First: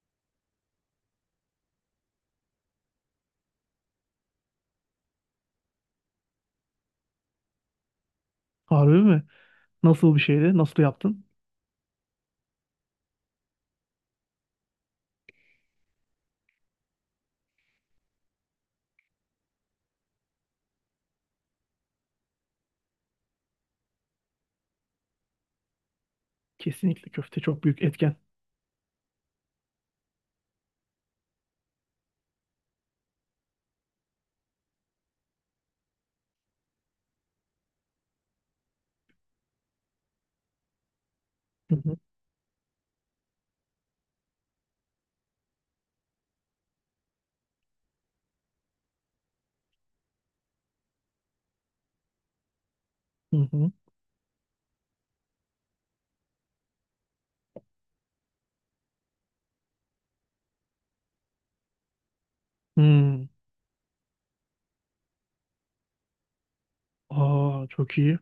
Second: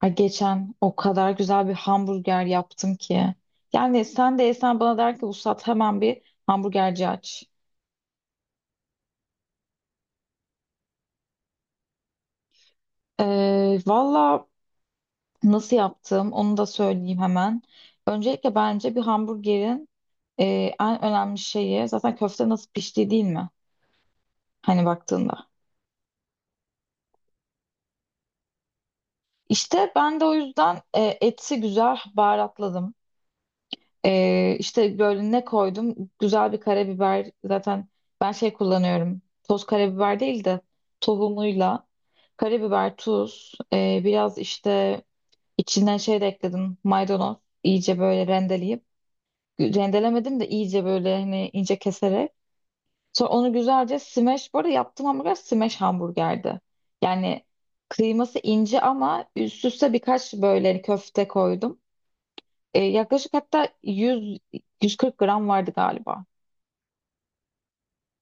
Ay geçen o kadar güzel bir hamburger yaptım ki. Yani sen de yesen bana der ki Vuslat hemen bir hamburgerci aç. Harbi mi? Nasıl bir şeydi? Nasıl yaptın? Valla nasıl yaptım onu da söyleyeyim hemen. Öncelikle bence bir hamburgerin e, en önemli şeyi zaten köfte nasıl piştiği değil mi? Hani baktığında. Kesinlikle köfte çok büyük etken. İşte ben de o yüzden eti güzel baharatladım. İşte böyle ne koydum? Güzel bir karabiber. Zaten ben şey kullanıyorum. Toz karabiber değil de Hı tohumuyla. hı. Karabiber, tuz, biraz işte içinden şey de ekledim. Maydanoz. İyice böyle rendeleyip. Rendelemedim de iyice böyle hani ince keserek. Sonra Hı onu hı. güzelce smash. Bu arada yaptığım hamburger smash hamburgerdi. Yani kıyması ince ama üst üste birkaç böyle hani köfte koydum. Hmm. Yaklaşık hatta 100 140 gram vardı galiba. Aa, çok iyi.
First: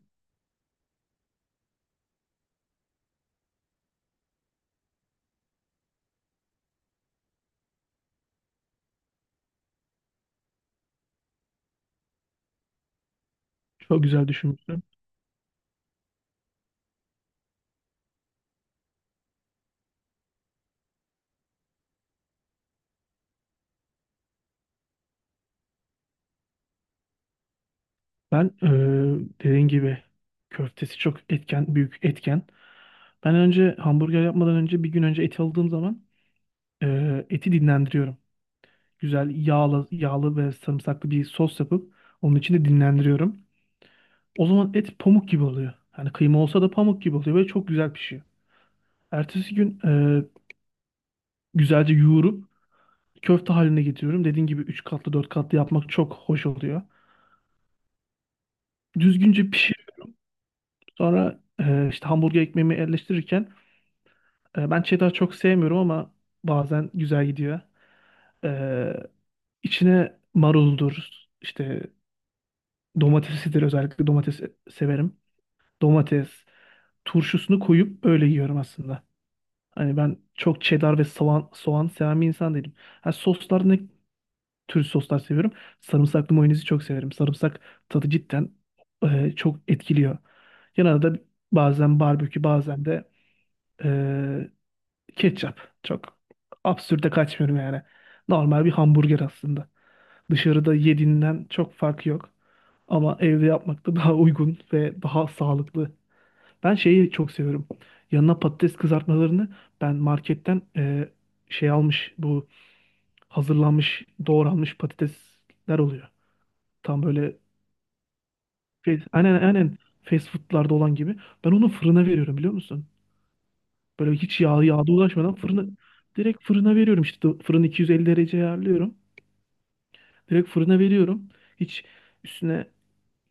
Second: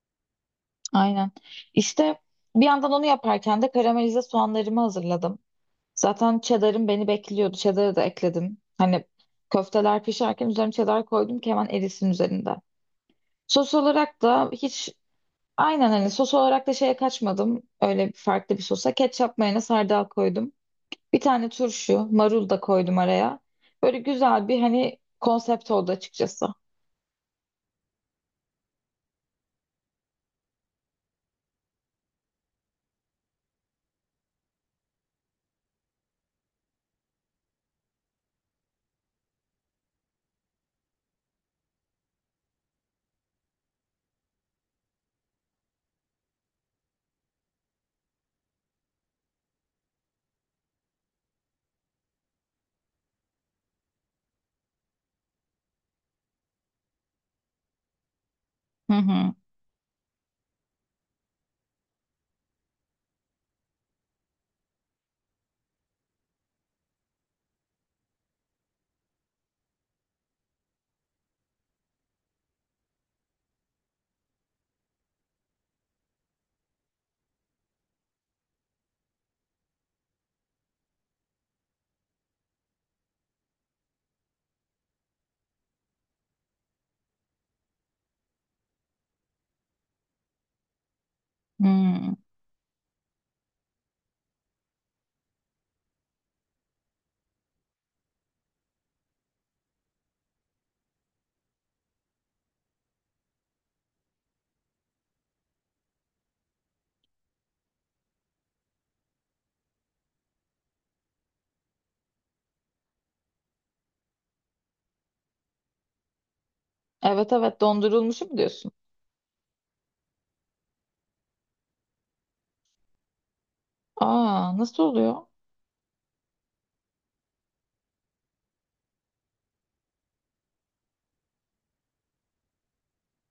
Aynen. İşte bir yandan onu yaparken de karamelize soğanlarımı hazırladım. Zaten cheddar'ım beni bekliyordu. Cheddar'ı da ekledim. Hani köfteler pişerken üzerine cheddar koydum ki hemen erisin üzerinde. Sos Çok olarak güzel da düşünmüşsün. hiç aynen hani sos olarak da şeye kaçmadım. Öyle farklı bir sosa ketçap mayonez hardal koydum. Bir tane turşu, marul da koydum araya. Böyle güzel bir hani konsept oldu açıkçası. Ben dediğin gibi köftesi çok etken, büyük etken. Ben önce hamburger yapmadan önce bir gün önce eti aldığım zaman eti dinlendiriyorum. Güzel yağlı, yağlı ve sarımsaklı bir sos yapıp onun içinde dinlendiriyorum. O zaman et pamuk gibi oluyor. Hani kıyma olsa da pamuk gibi oluyor ve çok güzel pişiyor. Ertesi gün güzelce yoğurup köfte haline getiriyorum. Dediğin gibi 3 katlı 4 katlı yapmak çok hoş oluyor. Hı hı. Düzgünce pişir. Sonra işte hamburger ekmeğimi yerleştirirken ben cheddar çok sevmiyorum ama bazen güzel gidiyor. E, içine maruldur, işte domatesidir, özellikle domates severim. Domates, turşusunu koyup öyle yiyorum aslında. Hani ben çok cheddar ve soğan, soğan seven bir insan değilim. Ha, soslar ne, Türk soslar seviyorum. Sarımsaklı mayonezi çok severim. Sarımsak tadı cidden çok etkiliyor. Yanına da bazen Hmm. barbekü bazen de e, ketçap. Çok absürde kaçmıyorum yani. Normal bir hamburger aslında. Dışarıda yediğinden çok farkı yok. Ama evde yapmak da daha uygun ve daha sağlıklı. Ben şeyi çok seviyorum. Yanına patates kızartmalarını ben marketten şey almış, bu hazırlanmış doğranmış patatesler oluyor. Tam Evet böyle evet, dondurulmuşu mu diyorsun? aynen, fast food'larda olan gibi. Ben onu fırına veriyorum, biliyor musun? Böyle hiç Aa, yağ nasıl oluyor? ulaşmadan fırına, direkt fırına veriyorum, işte fırını 250 derece ayarlıyorum. Direkt fırına veriyorum. Hiç üstüne,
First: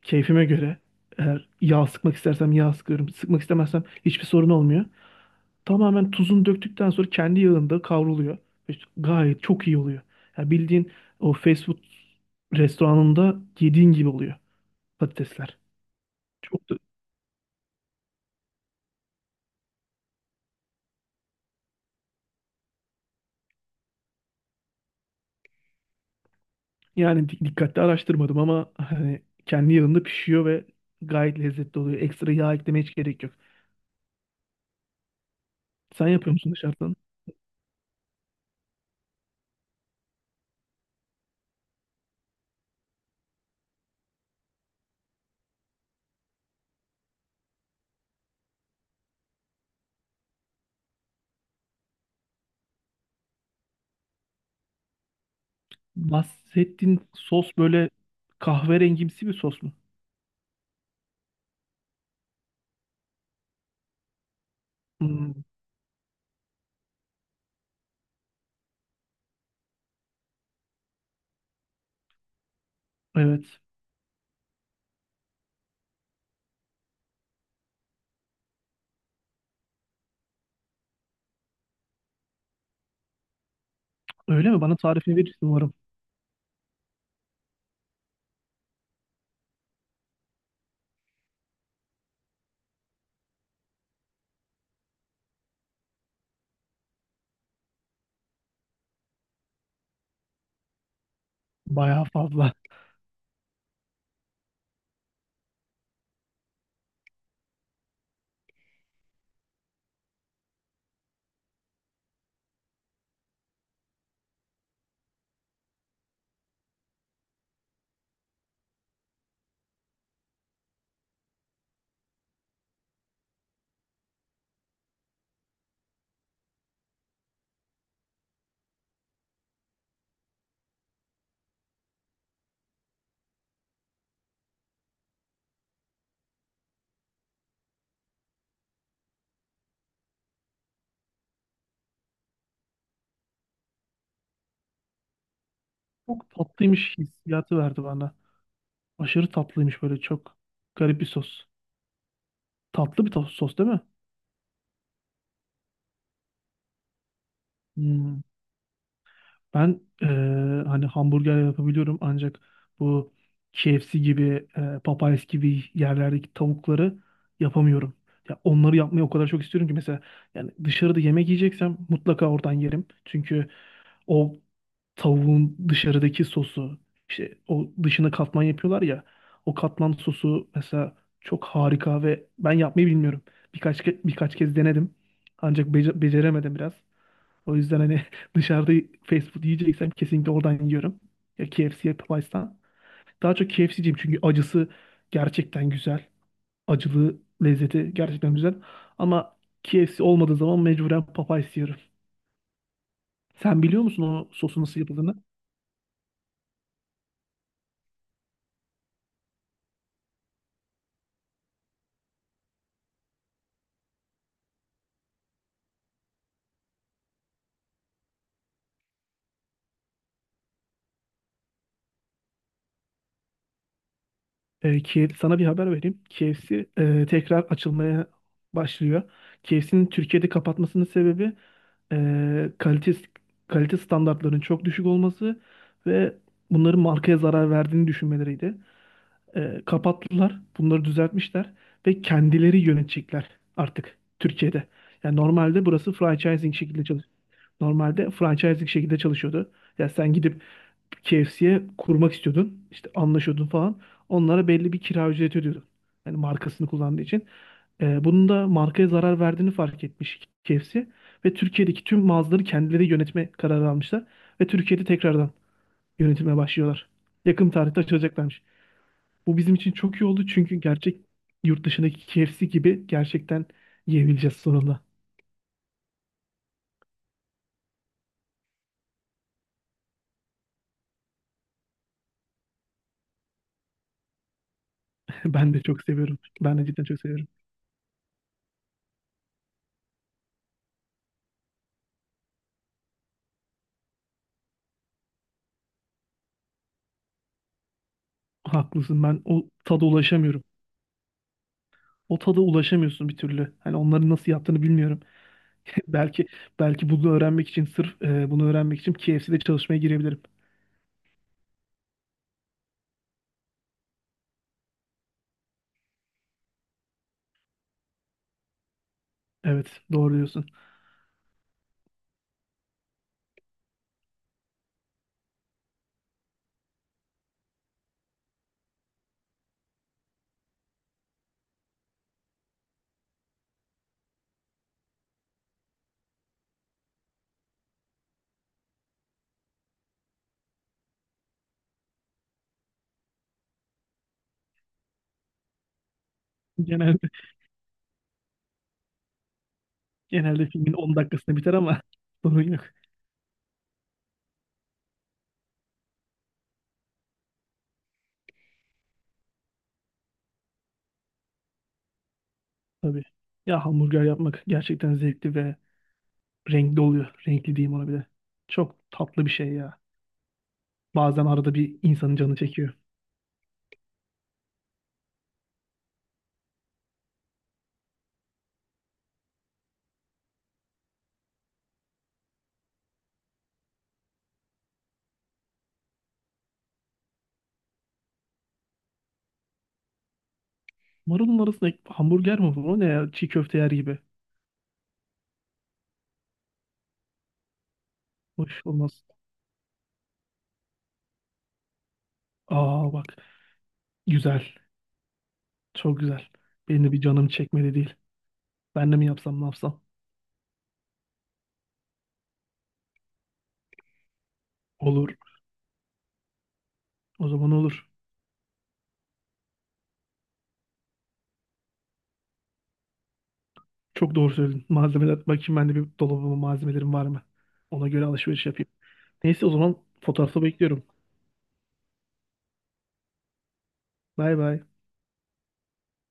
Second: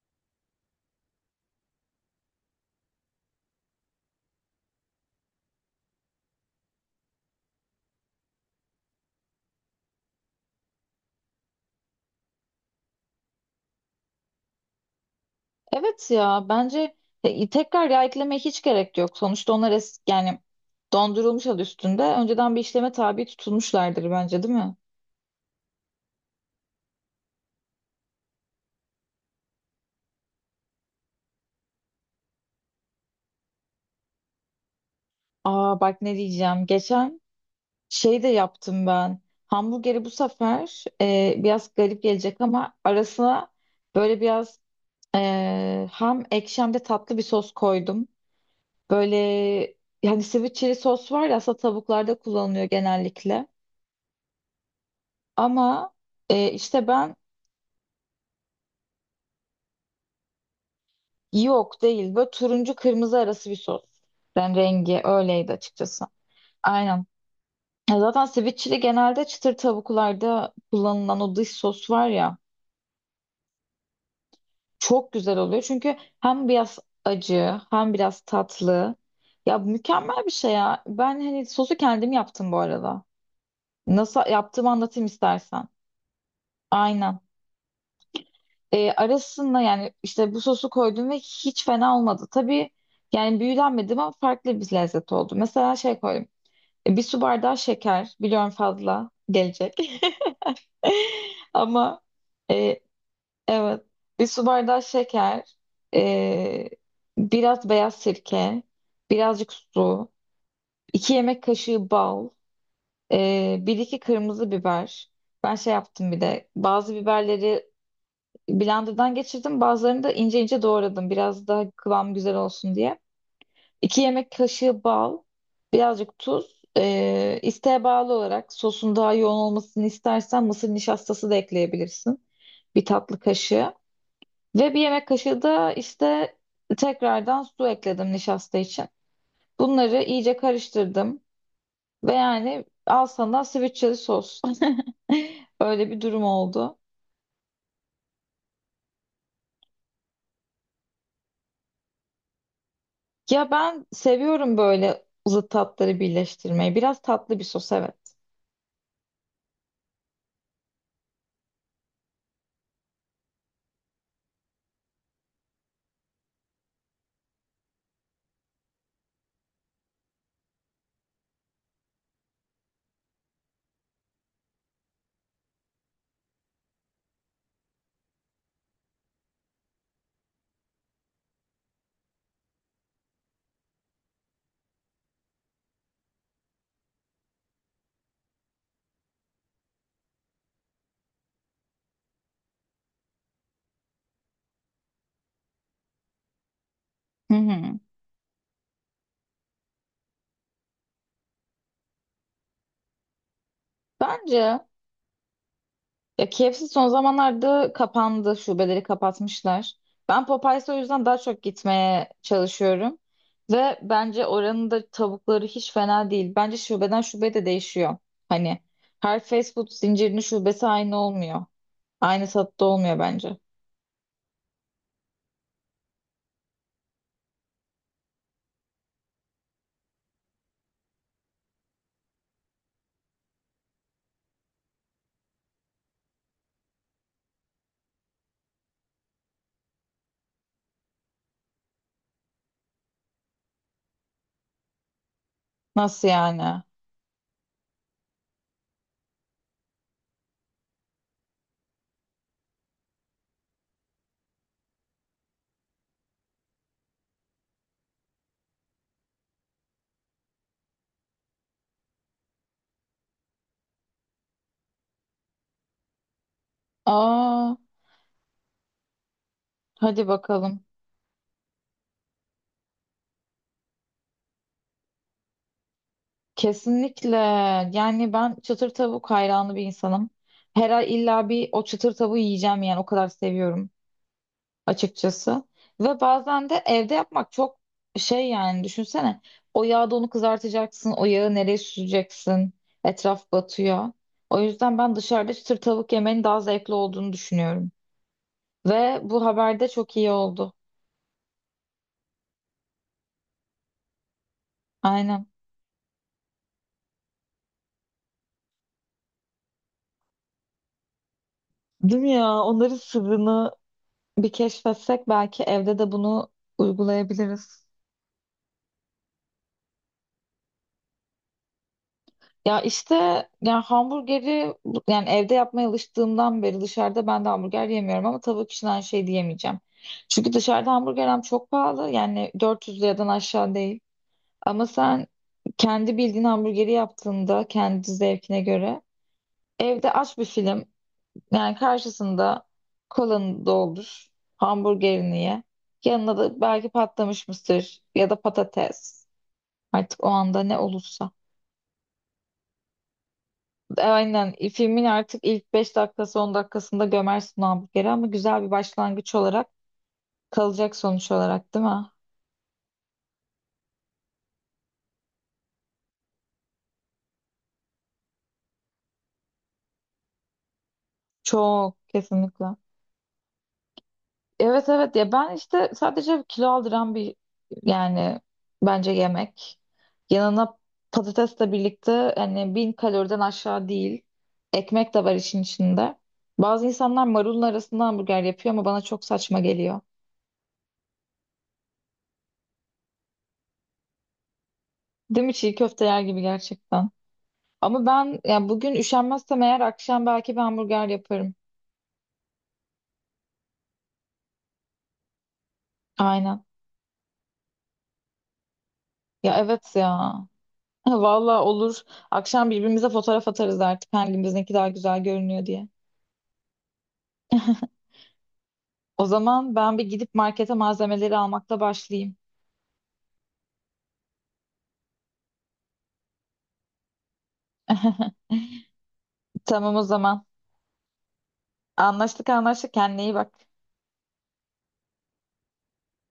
keyfime göre, eğer yağ sıkmak istersem yağ sıkıyorum. Sıkmak istemezsem hiçbir sorun olmuyor. Tamamen tuzunu döktükten sonra kendi yağında kavruluyor. İşte gayet çok iyi oluyor. Yani bildiğin o fast food restoranında yediğin gibi oluyor patatesler. Evet ya, Çok da. bence tekrar yağ eklemeye hiç gerek yok. Sonuçta onlar es yani dondurulmuş adı üstünde. Önceden bir işleme tabi tutulmuşlardır bence değil mi? Yani dikkatli araştırmadım ama hani kendi yağında pişiyor ve gayet lezzetli oluyor. Ekstra yağ eklemeye hiç gerek yok. Aa bak Sen ne yapıyor musun diyeceğim. dışarıdan? Geçen şey de yaptım ben. Hamburgeri bu sefer biraz garip gelecek ama arasına böyle biraz hem ekşi hem de tatlı bir sos koydum. Böyle yani sweet chili sos var ya, aslında tavuklarda kullanılıyor genellikle. Ama işte Bahsettiğin ben sos böyle kahverengimsi bir sos mu? yok değil. Böyle turuncu kırmızı arası bir sos. Ben rengi Hmm, öyleydi açıkçası. Aynen. Ya zaten sweet chili genelde çıtır tavuklarda kullanılan o dış sos var ya. evet. Çok güzel oluyor çünkü hem biraz acı hem biraz tatlı. Ya mükemmel bir şey ya. Ben hani sosu kendim yaptım bu arada. Nasıl Öyle mi? yaptığımı Bana anlatayım tarifini verirsin istersen. umarım. Aynen. Arasında yani işte bu sosu koydum ve hiç fena olmadı. Tabii yani büyülenmedim ama farklı bir lezzet oldu. Mesela şey koydum. Bir su bardağı şeker. Biliyorum fazla gelecek. Ama Bayağı fazla. e, Evet. Bir su bardağı şeker, e, biraz beyaz sirke, birazcık su, 2 yemek kaşığı bal, bir iki kırmızı biber. Ben şey yaptım, bir de bazı biberleri blenderdan geçirdim, bazılarını da ince ince doğradım biraz daha kıvam güzel olsun diye. 2 yemek kaşığı bal, birazcık tuz, isteğe bağlı olarak sosun daha yoğun olmasını istersen mısır nişastası da ekleyebilirsin. Bir tatlı kaşığı. Ve bir yemek kaşığı da işte tekrardan su ekledim nişasta için. Bunları iyice karıştırdım ve yani al sana sweet sos. Öyle bir durum Çok oldu. tatlıymış, hissiyatı verdi bana. Aşırı tatlıymış, böyle çok garip bir sos. Tatlı bir Ya sos değil mi? ben seviyorum böyle zıt tatları birleştirmeyi. Biraz tatlı bir sos, evet. Hmm. Ben hani hamburger yapabiliyorum ancak bu KFC gibi, Popeyes gibi yerlerdeki tavukları yapamıyorum. Ya onları yapmayı o kadar çok istiyorum ki, mesela yani dışarıda yemek yiyeceksem mutlaka oradan yerim. Çünkü o tavuğun dışarıdaki sosu, işte o dışına katman yapıyorlar ya, o katman sosu mesela çok harika ve ben yapmayı bilmiyorum. Birkaç kez denedim ancak beceremedim biraz. O yüzden hani dışarıda fast food yiyeceksem kesinlikle oradan yiyorum. Ya KFC ya Popeyes'tan. Daha çok KFC'ciyim çünkü acısı gerçekten güzel. Acılı Hı hı. lezzeti gerçekten güzel. Ama KFC olmadığı zaman mecburen Popeyes yiyorum. Sen biliyor musun o sosu Bence nasıl yapıldığını? Ya KFC son zamanlarda kapandı. Şubeleri kapatmışlar. Ben Popeyes'e o yüzden daha çok gitmeye çalışıyorum. Ve bence oranın da tavukları hiç fena değil. Bence şubeden şubeye de değişiyor. Hani her fast food zincirinin şubesi aynı olmuyor. Aynı tatta olmuyor bence. Kiev, sana bir haber vereyim. KFC tekrar açılmaya başlıyor. KFC'nin Türkiye'de kapatmasının sebebi e, kalite kalite standartlarının çok düşük olması ve bunların markaya zarar verdiğini düşünmeleriydi. Kapattılar, bunları düzeltmişler ve kendileri yönetecekler artık Türkiye'de. Yani normalde burası Nasıl franchising yani? şekilde çalış. Normalde franchising şekilde çalışıyordu. Ya sen gidip KFC'ye kurmak istiyordun. İşte anlaşıyordun falan. Onlara belli bir kira ücreti ödüyordun. Yani markasını kullandığı için. Bunun da markaya zarar verdiğini fark etmiş KFC. Ve Türkiye'deki tüm mağazaları kendileri yönetme kararı almışlar. Ve Türkiye'de tekrardan yönetime başlıyorlar. Yakın Aa, tarihte açılacaklarmış. Bu bizim için çok iyi hadi oldu çünkü bakalım. gerçek yurt dışındaki KFC gibi gerçekten yiyebileceğiz sonunda. Kesinlikle. Yani ben çıtır tavuk hayranı bir insanım. Her ay illa bir o çıtır tavuğu yiyeceğim, yani o kadar seviyorum açıkçası. Ben de çok Ve seviyorum. bazen Ben de de cidden evde çok seviyorum. yapmak çok şey yani, düşünsene. O yağda onu kızartacaksın. O yağı nereye süreceksin? Etraf batıyor. O yüzden ben dışarıda çıtır tavuk yemenin daha zevkli olduğunu düşünüyorum. Ve Haklısın. Ben bu o haberde tada çok iyi ulaşamıyorum. oldu. O tada ulaşamıyorsun bir türlü. Hani onların nasıl yaptığını bilmiyorum. Aynen. Belki, belki bunu öğrenmek için, sırf bunu öğrenmek için KFC'de çalışmaya girebilirim. Değil mi ya? Onların sırrını bir keşfetsek belki evde de bunu uygulayabiliriz. Evet, doğru diyorsun. Ya işte yani hamburgeri yani evde yapmaya alıştığımdan beri dışarıda ben de hamburger yemiyorum ama tavuk için aynı şey diyemeyeceğim. Çünkü dışarıda hamburger hem çok pahalı, yani 400 liradan aşağı değil. Ama sen kendi bildiğin hamburgeri yaptığında kendi zevkine göre evde aç bir film, yani karşısında kolanı doldur, hamburgerini ye. Yanına da belki Genelde patlamış mısır ya da patates, artık o anda genelde ne filmin 10 olursa. dakikasında biter ama sorun yok Aynen. Filmin artık ilk 5 dakikası 10 dakikasında gömersin o hamburgeri ama güzel bir başlangıç olarak kalacak, sonuç olarak değil mi? tabii. Ya hamburger yapmak gerçekten zevkli ve renkli oluyor. Renkli diyeyim ona bile. Çok tatlı bir şey ya. Bazen arada bir Çok insanın canı kesinlikle. çekiyor. Evet evet ya, ben işte sadece kilo aldıran bir yani bence yemek. Yanına patatesle birlikte hani 1.000 kaloriden aşağı değil. Ekmek de var işin içinde. Bazı insanlar marulun arasında hamburger yapıyor ama bana çok saçma geliyor. Marulun arasında hamburger mi bu? O ne ya? Çiğ köfte yer gibi. Değil mi? Çiğ köfte yer gibi gerçekten. Ama ben ya Hoş bugün olmaz. üşenmezsem eğer akşam belki bir hamburger yaparım. Aa bak. Güzel. Çok güzel. Aynen. Benim de bir canım çekmedi değil. Ben de mi Ya yapsam, ne evet yapsam? ya. Valla olur. Akşam birbirimize fotoğraf atarız artık hangimizinki daha güzel Olur. görünüyor diye. O zaman olur. O zaman ben bir gidip markete malzemeleri almakla başlayayım. Çok doğru söyledin. Malzemeler. Bakayım ben de bir, dolabıma malzemelerim var mı? Ona göre alışveriş yapayım. Neyse, o Tamam zaman o zaman. fotoğrafı bekliyorum. Anlaştık anlaştık. Kendine iyi bak. Bay bay.